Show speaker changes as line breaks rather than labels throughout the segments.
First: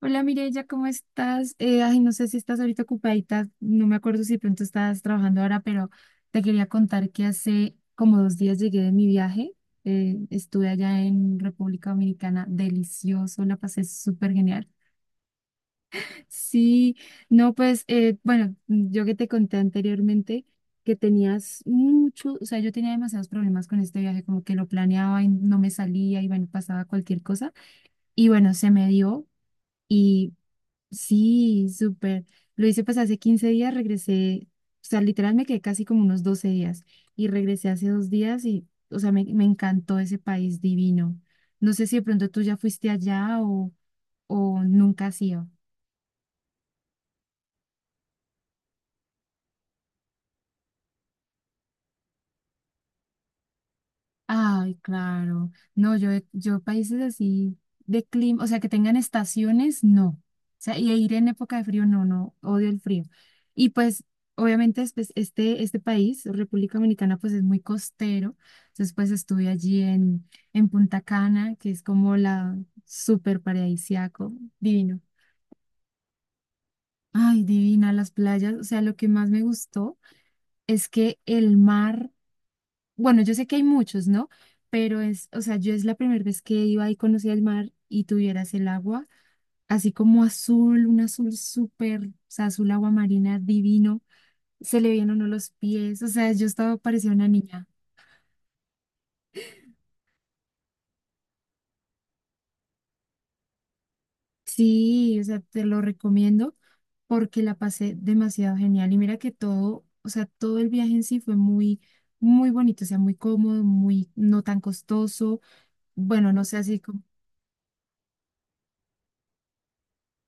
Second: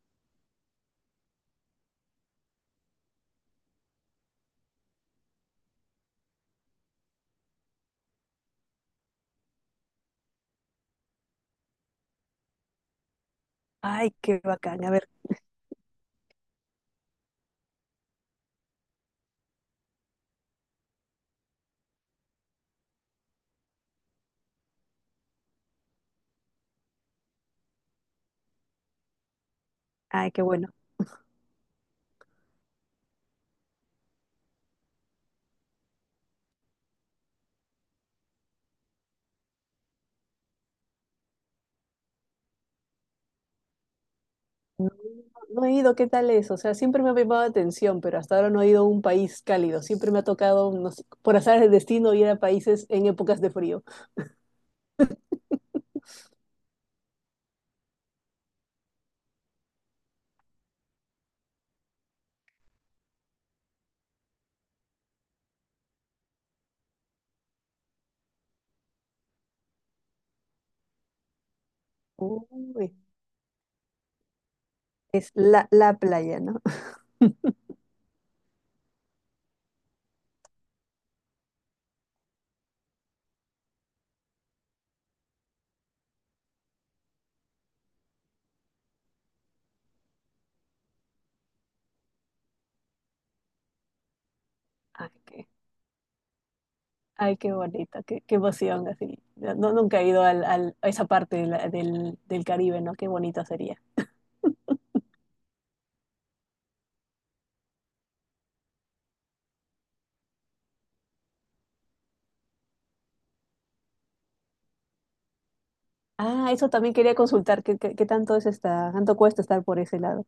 Hola Mireya, ¿cómo estás? No sé si estás ahorita ocupadita, no me acuerdo si de pronto estás trabajando ahora, pero te quería contar que hace como 2 días llegué de mi viaje. Estuve allá en República Dominicana, delicioso, la pasé
Ay,
súper
qué
genial.
bacán. A ver,
Sí, no, pues, bueno, yo que te conté anteriormente que tenías mucho, o sea, yo tenía demasiados problemas con este viaje, como que lo planeaba y no me salía y bueno, pasaba cualquier cosa. Y bueno, se me dio.
ay,
Y
qué bueno.
sí, súper. Lo hice pues hace 15 días, regresé, o sea, literal me quedé casi como unos 12 días y regresé hace 2 días y, o sea, me encantó ese país divino. No sé si de pronto tú ya fuiste allá o nunca has ido.
No he ido, ¿qué tal es? O sea, siempre me ha llamado la atención, pero hasta ahora no he ido a un país cálido. Siempre me ha tocado, no sé, por azar del destino, ir a países en épocas de frío.
Ay, claro. No, yo, yo países así de clima, o sea, que tengan estaciones, no. O sea, y ir en época de frío, no, no, odio el frío. Y pues, obviamente, pues, este país, República Dominicana, pues es muy costero. Entonces, pues estuve allí en, Punta Cana, que es como la
Uy,
súper paradisiaco, divino.
es la playa, ¿no?
Ay, divina las playas. O sea, lo que más me gustó es que el mar. Bueno, yo sé que hay muchos, ¿no? Pero es, o sea, yo es la primera vez que iba y conocía el mar y tuvieras el agua, así como azul, un azul súper, o sea, azul agua marina divino, se le
Ay,
veían a uno los pies, o sea, yo estaba parecía una
qué
niña.
bonito, qué emoción, así. No, nunca he ido a esa parte de del Caribe, ¿no? Qué bonito sería.
Sí, o sea, te lo recomiendo porque la pasé demasiado genial y mira que todo, o sea, todo el viaje en sí fue muy, muy bonito, o sea, muy cómodo, muy, no tan costoso, bueno, no
Ah,
sé,
eso
así
también
como...
quería consultar. ¿Qué tanto es tanto cuesta estar por ese lado?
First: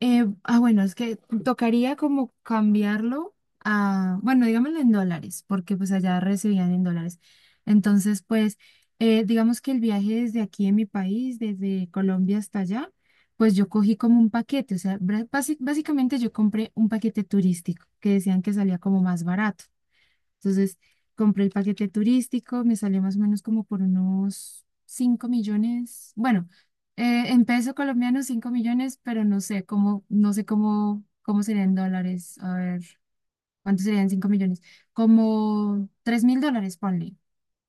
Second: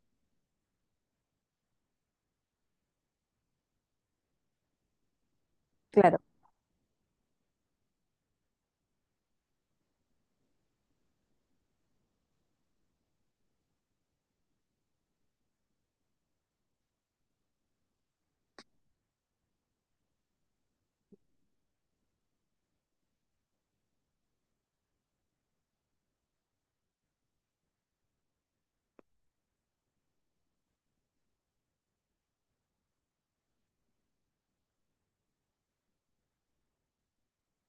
Bueno, es que tocaría como cambiarlo a, bueno, digámoslo en dólares, porque pues allá
Claro.
recibían en dólares. Entonces, pues, digamos que el viaje desde aquí en mi país, desde Colombia hasta allá, pues yo cogí como un paquete, o sea, básicamente yo compré un paquete turístico que decían que salía como más barato. Entonces, compré el paquete turístico, me salió más o menos como por unos 5 millones, bueno, en peso colombiano 5 millones, pero no sé cómo, cómo serían dólares, a ver, ¿cuánto serían 5 millones? Como $3.000, ponle.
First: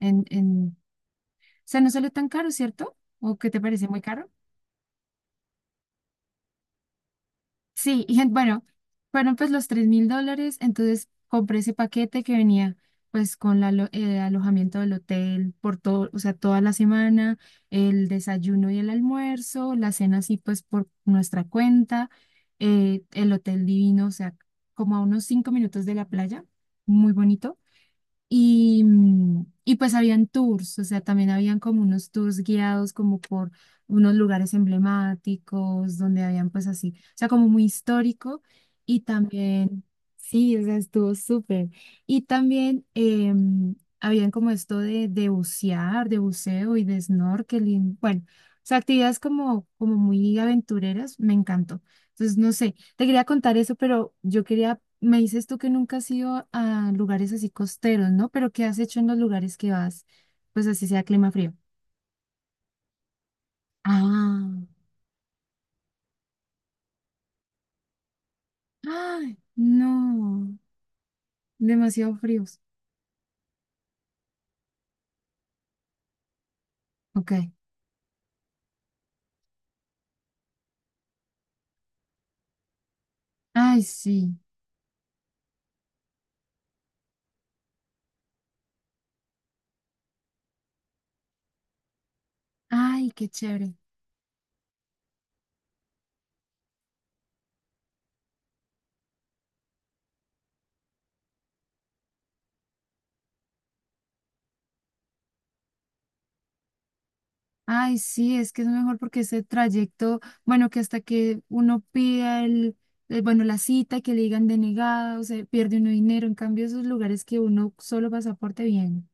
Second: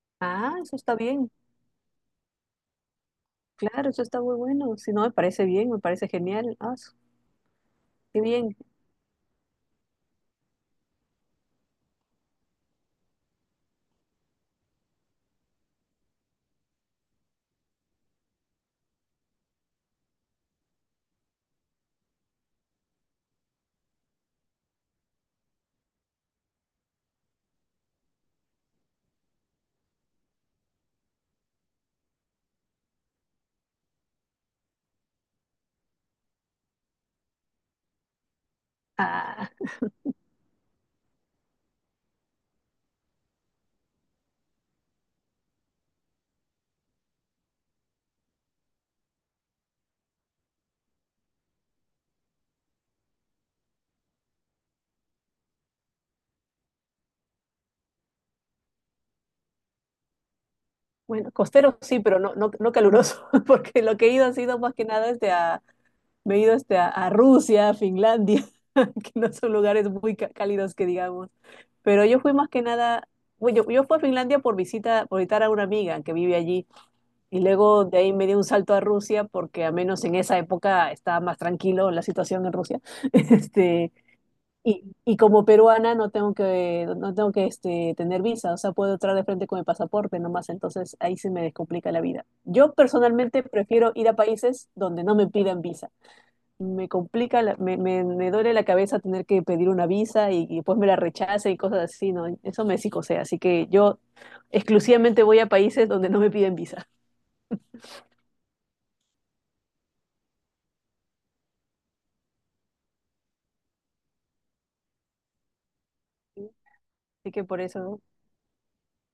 En,
Ah, eso
en,
está bien.
o sea, no salió tan caro, ¿cierto? ¿O qué te parece
Claro,
muy
eso está
caro?
muy bueno. Si no, me parece bien, me parece genial. Ah, su-
Sí, y
qué bien.
bueno, fueron pues los $3.000, entonces compré ese paquete que venía pues con la el alojamiento del hotel por todo, o sea, toda la semana, el desayuno y el almuerzo, la cena así pues por nuestra cuenta, el hotel divino, o sea, como a unos 5 minutos de la playa, muy bonito. Y pues habían tours, o sea, también habían como unos tours guiados como por unos lugares emblemáticos, donde habían pues así, o sea, como muy histórico. Y
Ah,
también, sí, o sea, estuvo súper. Y también habían como esto de, bucear, de buceo y de snorkeling. Bueno, o sea, actividades como muy aventureras, me encantó. Entonces, no sé. Te quería contar eso, pero yo quería, me dices tú que nunca has ido a lugares así costeros, ¿no? Pero ¿qué has hecho en los lugares que vas? Pues así sea
bueno,
clima frío.
costero sí, pero no, no, no caluroso, porque lo que he ido ha sido
Ah,
más que nada desde a. Me he ido a Rusia, a Finlandia, que no
ay,
son lugares
no,
muy cálidos que digamos. Pero
demasiado
yo fui más
fríos.
que nada, bueno, yo fui a Finlandia por visita, por visitar a una amiga que vive allí.
Ok.
Y luego de ahí me di un salto a Rusia porque al menos en esa época estaba más tranquilo la situación en Rusia.
Ay,
Este,
sí.
y como peruana no tengo que tener visa, o sea, puedo entrar de frente con mi pasaporte nomás, entonces ahí se me descomplica la vida. Yo
Ay, qué
personalmente
chévere.
prefiero ir a países donde no me pidan visa. Me duele la cabeza tener que pedir una visa y después me la rechace y cosas así, ¿no? Eso me psicosea, así que yo exclusivamente voy a países donde no me piden visa.
Ay, sí, es que es mejor porque ese trayecto, bueno, que hasta que uno pida el, bueno, la cita, y que le digan denegada, o sea, pierde uno dinero. En cambio, esos lugares
Así
que
que por
uno
eso,
solo pasaporte bien.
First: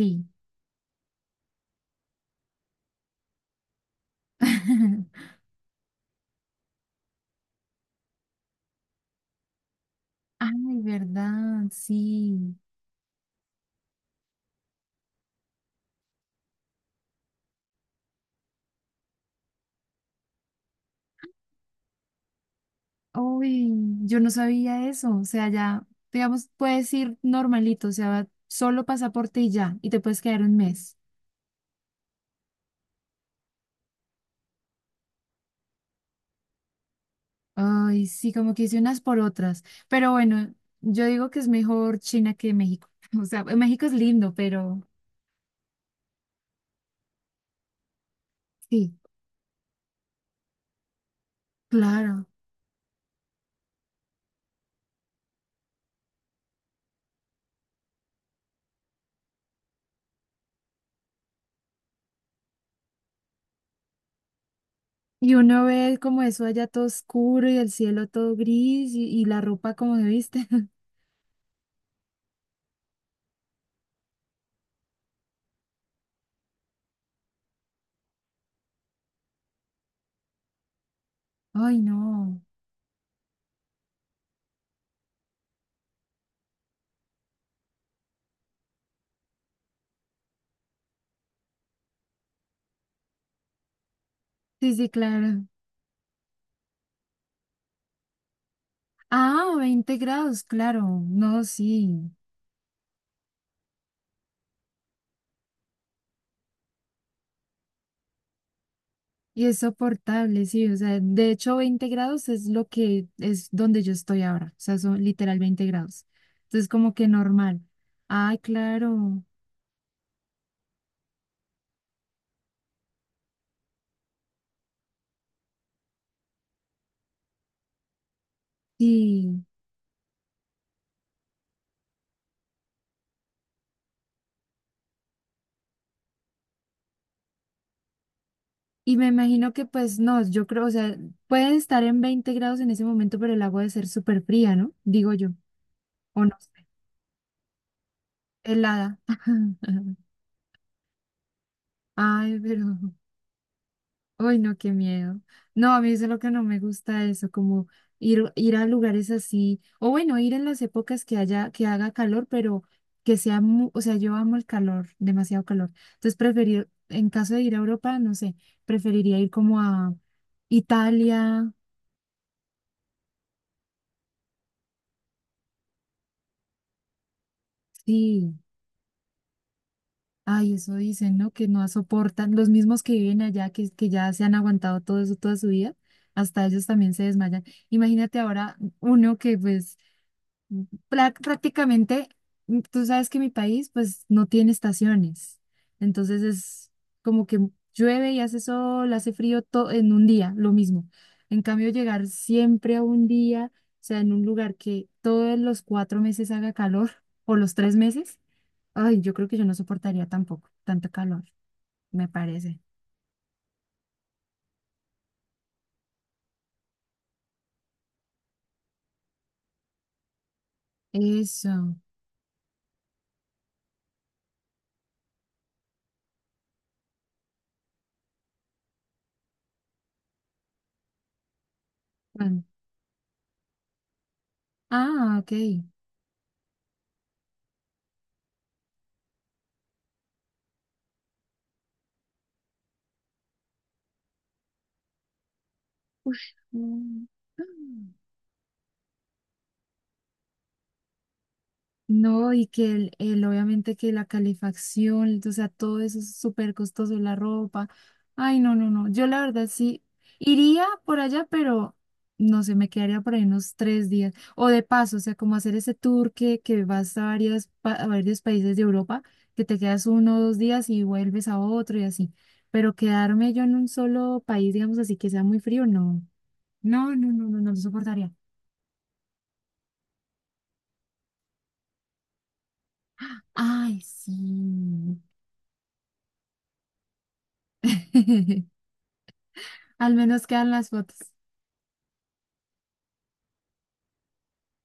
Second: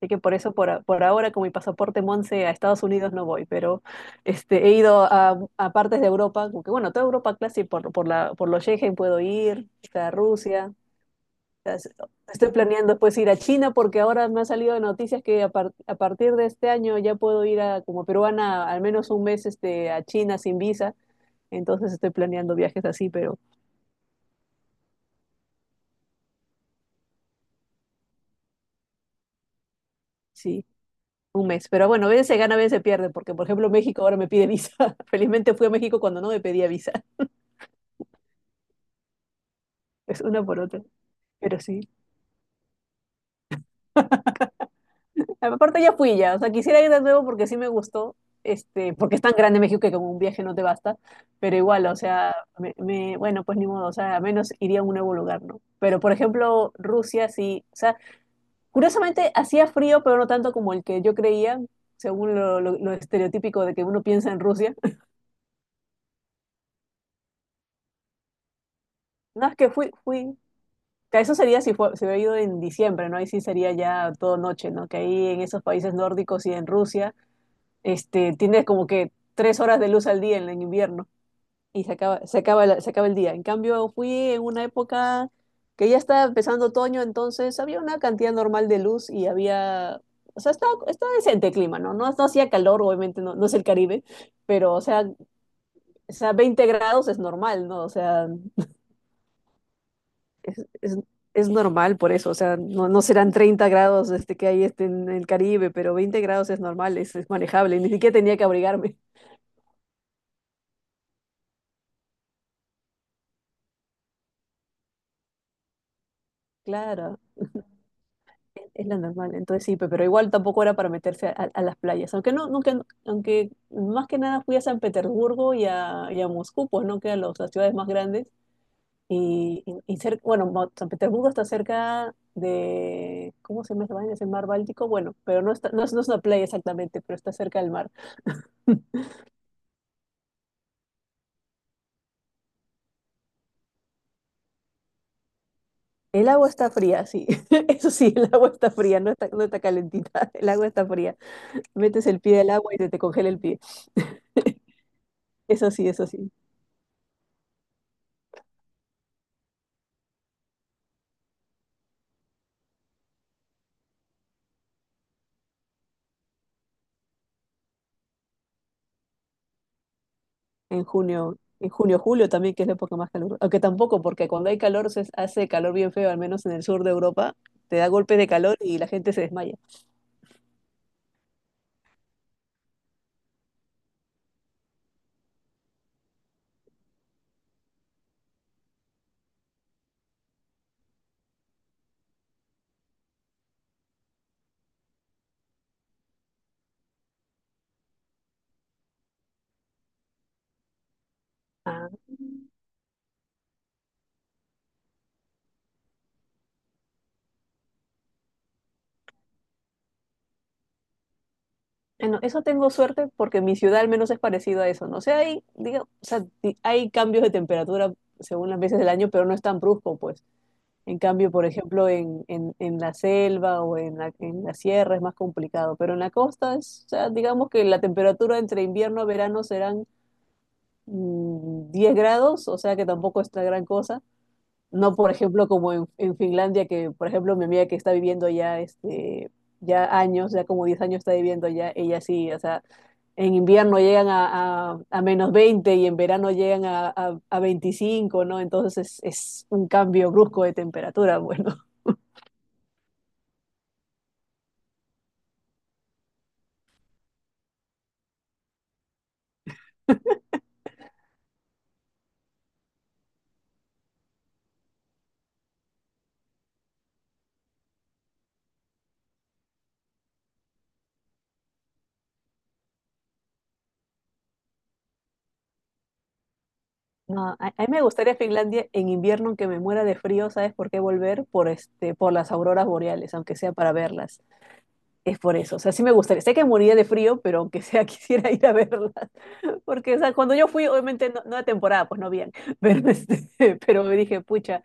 por ahora con mi pasaporte Monse a Estados Unidos no voy, pero he ido a partes de Europa, como que bueno, toda Europa clásica por, por los Schengen puedo ir, hasta Rusia.
Ay, verdad,
As- Estoy
sí.
planeando pues ir a China porque ahora me ha salido de noticias que a partir de este año ya puedo ir como peruana al menos un mes a China sin visa. Entonces estoy planeando viajes así, pero
Uy, yo no sabía eso. O sea, ya, digamos, puedes ir normalito, o sea, solo pasaporte y ya, y te puedes quedar un
sí,
mes.
un mes. Pero bueno, a veces se gana, a veces se pierde, porque por ejemplo México ahora me pide visa. Felizmente fui a México cuando no me pedía visa.
Ay, sí, como que hice unas por otras. Pero
Es una
bueno,
por otra.
yo digo que es
Pero sí.
mejor China que México. O sea, México es lindo, pero
Aparte ya fui ya, o sea, quisiera ir de nuevo porque sí me gustó,
sí,
porque es tan grande México que con un viaje no te basta, pero igual, o
claro.
sea, bueno, pues ni modo, o sea, al menos iría a un nuevo lugar, ¿no? Pero por ejemplo, Rusia sí, o sea, curiosamente hacía frío, pero no tanto como el que yo creía, según lo estereotípico de que uno piensa en Rusia.
Y uno ve como eso allá todo oscuro y el cielo todo gris y, la
No, es
ropa como se viste.
que eso sería si fue, se hubiera ido en diciembre, ¿no? Ahí sí sería ya todo noche, ¿no? Que ahí en esos países nórdicos y en Rusia, tienes como que 3 horas de luz al día en el invierno.
Ay,
y se acaba, se
no.
acaba, la- se acaba el día. En cambio, fui en una época que ya estaba empezando otoño, entonces había una cantidad normal de luz y había, o sea, estaba decente el clima, ¿no? No, no hacía calor, obviamente, no, no es el Caribe, pero,
Sí,
o
sí,
sea,
claro.
o sea, 20 grados es normal, ¿no? O sea,
Ah, 20 grados, claro.
es,
No,
es
sí.
normal por eso, o sea, no, no serán 30 grados que hay en el Caribe, pero 20 grados es normal, es manejable, ni siquiera tenía que abrigarme.
Y es soportable, sí. O sea, de hecho, 20 grados es lo que es donde yo estoy ahora. O sea, son literal 20 grados. Entonces, como que
Claro,
normal. Ay,
es la
claro.
normal, entonces sí, pero igual tampoco era para meterse a las playas, aunque no, nunca, aunque más que nada fui a San Petersburgo y a Moscú, pues no que a las ciudades más grandes,
Sí.
y San Petersburgo está cerca de, ¿cómo se llama esa vaina? ¿Es el mar Báltico? Bueno, pero no, está, no, es, no es una playa exactamente, pero está cerca del mar.
Y me imagino que, pues, no, yo creo, o sea, puede estar en 20 grados en ese momento, pero el agua debe ser súper fría, ¿no? Digo yo. O
El
no
agua
sé.
está fría, sí, eso sí, el agua está
Helada.
fría, no está calentita, el agua está fría, metes el
Ay,
pie al
pero.
agua y se te congela el pie,
Ay, no, qué miedo.
eso
No, a
sí,
mí eso
eso
es lo que
sí.
no me gusta eso, como ir, ir a lugares así, o bueno, ir en las épocas que haya, que haga calor, pero que sea, o sea, yo amo el calor, demasiado calor. Entonces, preferir, en caso de ir a Europa, no sé, preferiría ir como a
En
Italia,
en junio, julio también, que es la época más calurosa. Aunque tampoco, porque cuando hay calor se hace calor bien feo, al menos en el sur de Europa, te da golpes de
sí.
calor y la gente se desmaya.
Ay, eso dicen, ¿no? Que no soportan, los mismos que viven allá, que ya se han aguantado todo eso toda su vida, hasta ellos también se desmayan. Imagínate ahora uno que pues prácticamente, tú sabes que mi país pues no tiene estaciones, entonces es como que llueve y hace sol, hace frío todo en un día, lo mismo. En cambio,
Ah,
llegar siempre a un día, o sea, en un lugar que todos los 4 meses haga calor o los 3 meses, ay, yo creo que yo no soportaría tampoco tanto calor, me
bueno, eso
parece.
tengo suerte porque mi ciudad al menos es parecido a eso, ¿no? O sea, hay, diga, o sea, di- hay cambios de temperatura según las veces del año, pero no es tan brusco, pues. En cambio, por
Eso.
ejemplo, en la selva o en la sierra es más complicado, pero en la costa, o sea, digamos que la temperatura entre invierno y verano serán 10
Bueno.
grados, o sea que tampoco es la gran cosa. No, por
Ah, ok.
ejemplo, como en Finlandia, que por ejemplo mi amiga que está viviendo allá, ya como 10 años está viviendo allá, ella sí, o sea, en invierno llegan a -20 y en verano
Ush,
llegan
mm.
a 25, ¿no? Entonces es un cambio brusco de temperatura, bueno.
No, y que el, obviamente que la calefacción, o sea, todo eso es súper costoso, la ropa. Ay, no, no, no. Yo la verdad sí iría por allá, pero no sé, me quedaría por ahí unos 3 días. O de paso, o sea, como hacer ese tour que vas a, varias, a varios países de Europa, que te quedas uno o dos días y vuelves a otro y así. Pero quedarme yo en un solo país, digamos así, que sea muy frío, no. No, no, no,
No,
no,
a,
no lo
a mí me
soportaría.
gustaría Finlandia en invierno, aunque me muera de frío, ¿sabes por qué volver? Por las auroras boreales, aunque sea para
Ay,
verlas.
sí.
Es por eso, o sea, sí me gustaría. Sé que moriría de frío, pero aunque sea quisiera ir a verla. Porque,
Al
o sea,
menos
cuando yo
quedan
fui,
las fotos.
obviamente no, no de temporada, pues no bien. Pero, pero me dije, pucha,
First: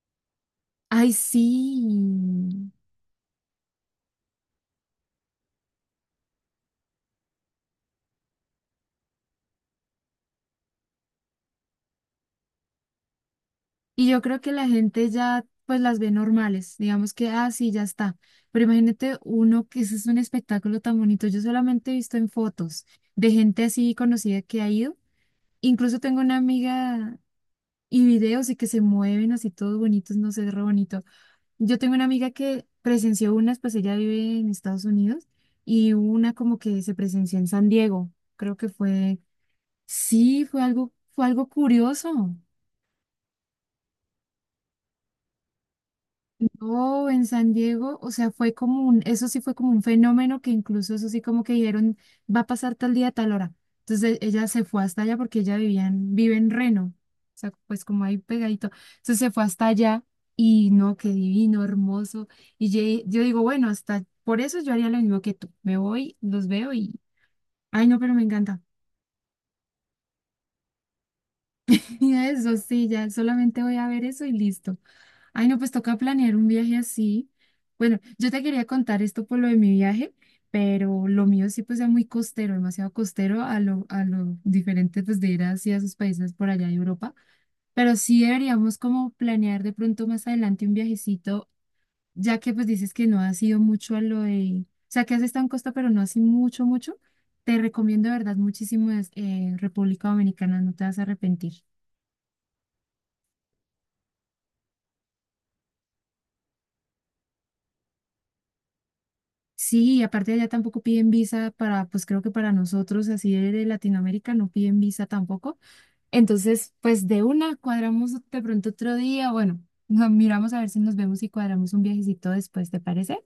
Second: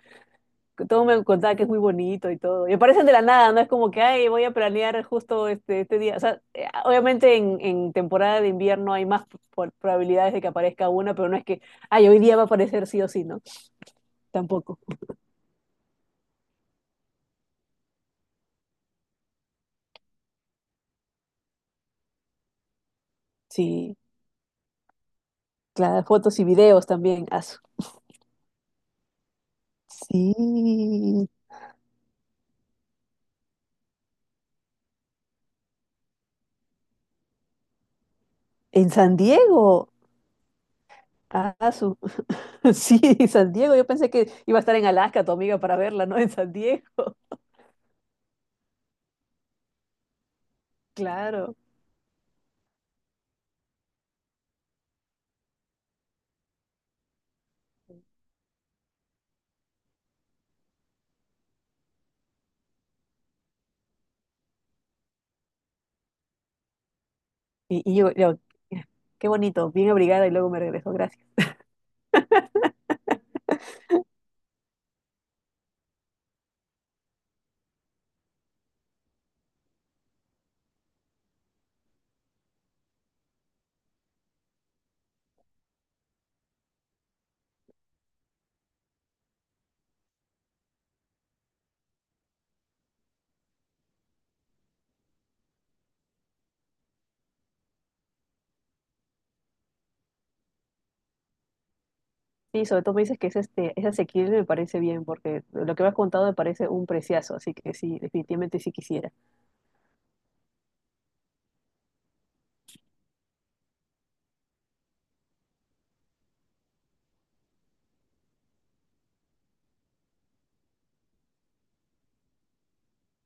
todo
Ay,
me contaba que es muy bonito y todo.
sí.
Y aparecen de la nada, no es como que, ay, voy a planear justo este día. O sea, obviamente en temporada de invierno hay más probabilidades de que aparezca una, pero no es que, ay, hoy día va a aparecer sí o sí, ¿no?
Y yo creo que la
Tampoco.
gente ya pues las ve normales, digamos que, ah, sí, ya está. Pero imagínate uno que ese es un espectáculo tan bonito. Yo solamente he visto en fotos de gente así
Sí,
conocida que ha ido. Incluso
claro,
tengo una
fotos y videos
amiga
también. Asu.
y videos y que se mueven así todos bonitos, no sé, es re bonito.
Sí,
Yo tengo una amiga que presenció unas, pues ella vive en Estados Unidos y una como que se presenció en San Diego, creo que
en San
fue.
Diego.
Sí, fue algo
Ah, su.
curioso.
Sí, San Diego. Yo pensé que iba a estar en Alaska tu amiga para verla, ¿no? En San Diego.
No, en San Diego, o sea, fue como un, eso sí fue como un fenómeno que incluso eso sí como que
Claro.
dijeron, va a pasar tal día, tal hora. Entonces ella se fue hasta allá porque ella vivía en, vive en Reno, o sea, pues como ahí pegadito. Entonces se fue hasta allá y no, qué divino, hermoso. Y yo, digo, bueno, hasta por eso yo haría lo mismo que tú. Me voy, los veo y,
Y,
ay,
y
no,
yo,
pero me
yo,
encanta.
qué bonito, bien abrigada y luego me regreso. Gracias.
Y eso sí, ya solamente voy a ver eso y listo. Ay, no, pues toca planear un viaje así. Bueno, yo te quería contar esto por lo de mi viaje, pero lo mío sí pues era muy costero, demasiado costero a lo diferente pues de ir hacia esos países por allá de Europa. Pero sí deberíamos como planear de pronto más adelante un viajecito, ya que pues dices que no has ido mucho a lo de, o sea, que has estado en Costa, pero no así mucho, mucho. Te recomiendo de verdad muchísimo República Dominicana, no te vas a arrepentir.
Sí, sobre todo me dices que es asequible, me parece bien, porque lo que me has contado me parece un preciazo. Así que sí, definitivamente sí quisiera.
Sí, y aparte allá tampoco piden visa para, pues creo que para nosotros así de Latinoamérica no piden visa tampoco. Entonces, pues de una cuadramos de pronto otro día, bueno, nos miramos a ver si nos vemos y cuadramos un viajecito después, ¿te parece?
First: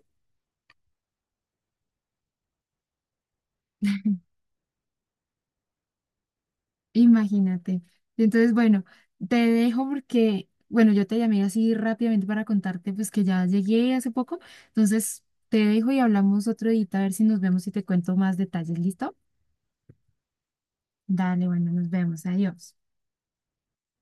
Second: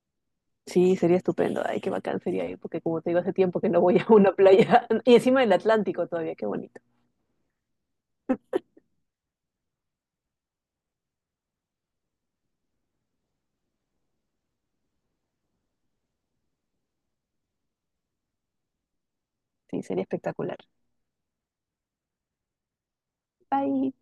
Sí, sería estupendo. Ay, qué bacán sería ir, porque como te digo, hace tiempo que no voy a una playa. Y encima del Atlántico todavía, qué bonito.
Imagínate. Entonces, bueno, te dejo porque, bueno, yo te llamé así rápidamente para contarte pues que ya llegué hace poco. Entonces, te dejo y hablamos otro día a ver si nos vemos y te cuento más detalles, ¿listo?
Sí, sería espectacular.
Dale, bueno, nos vemos. Adiós.
Bye.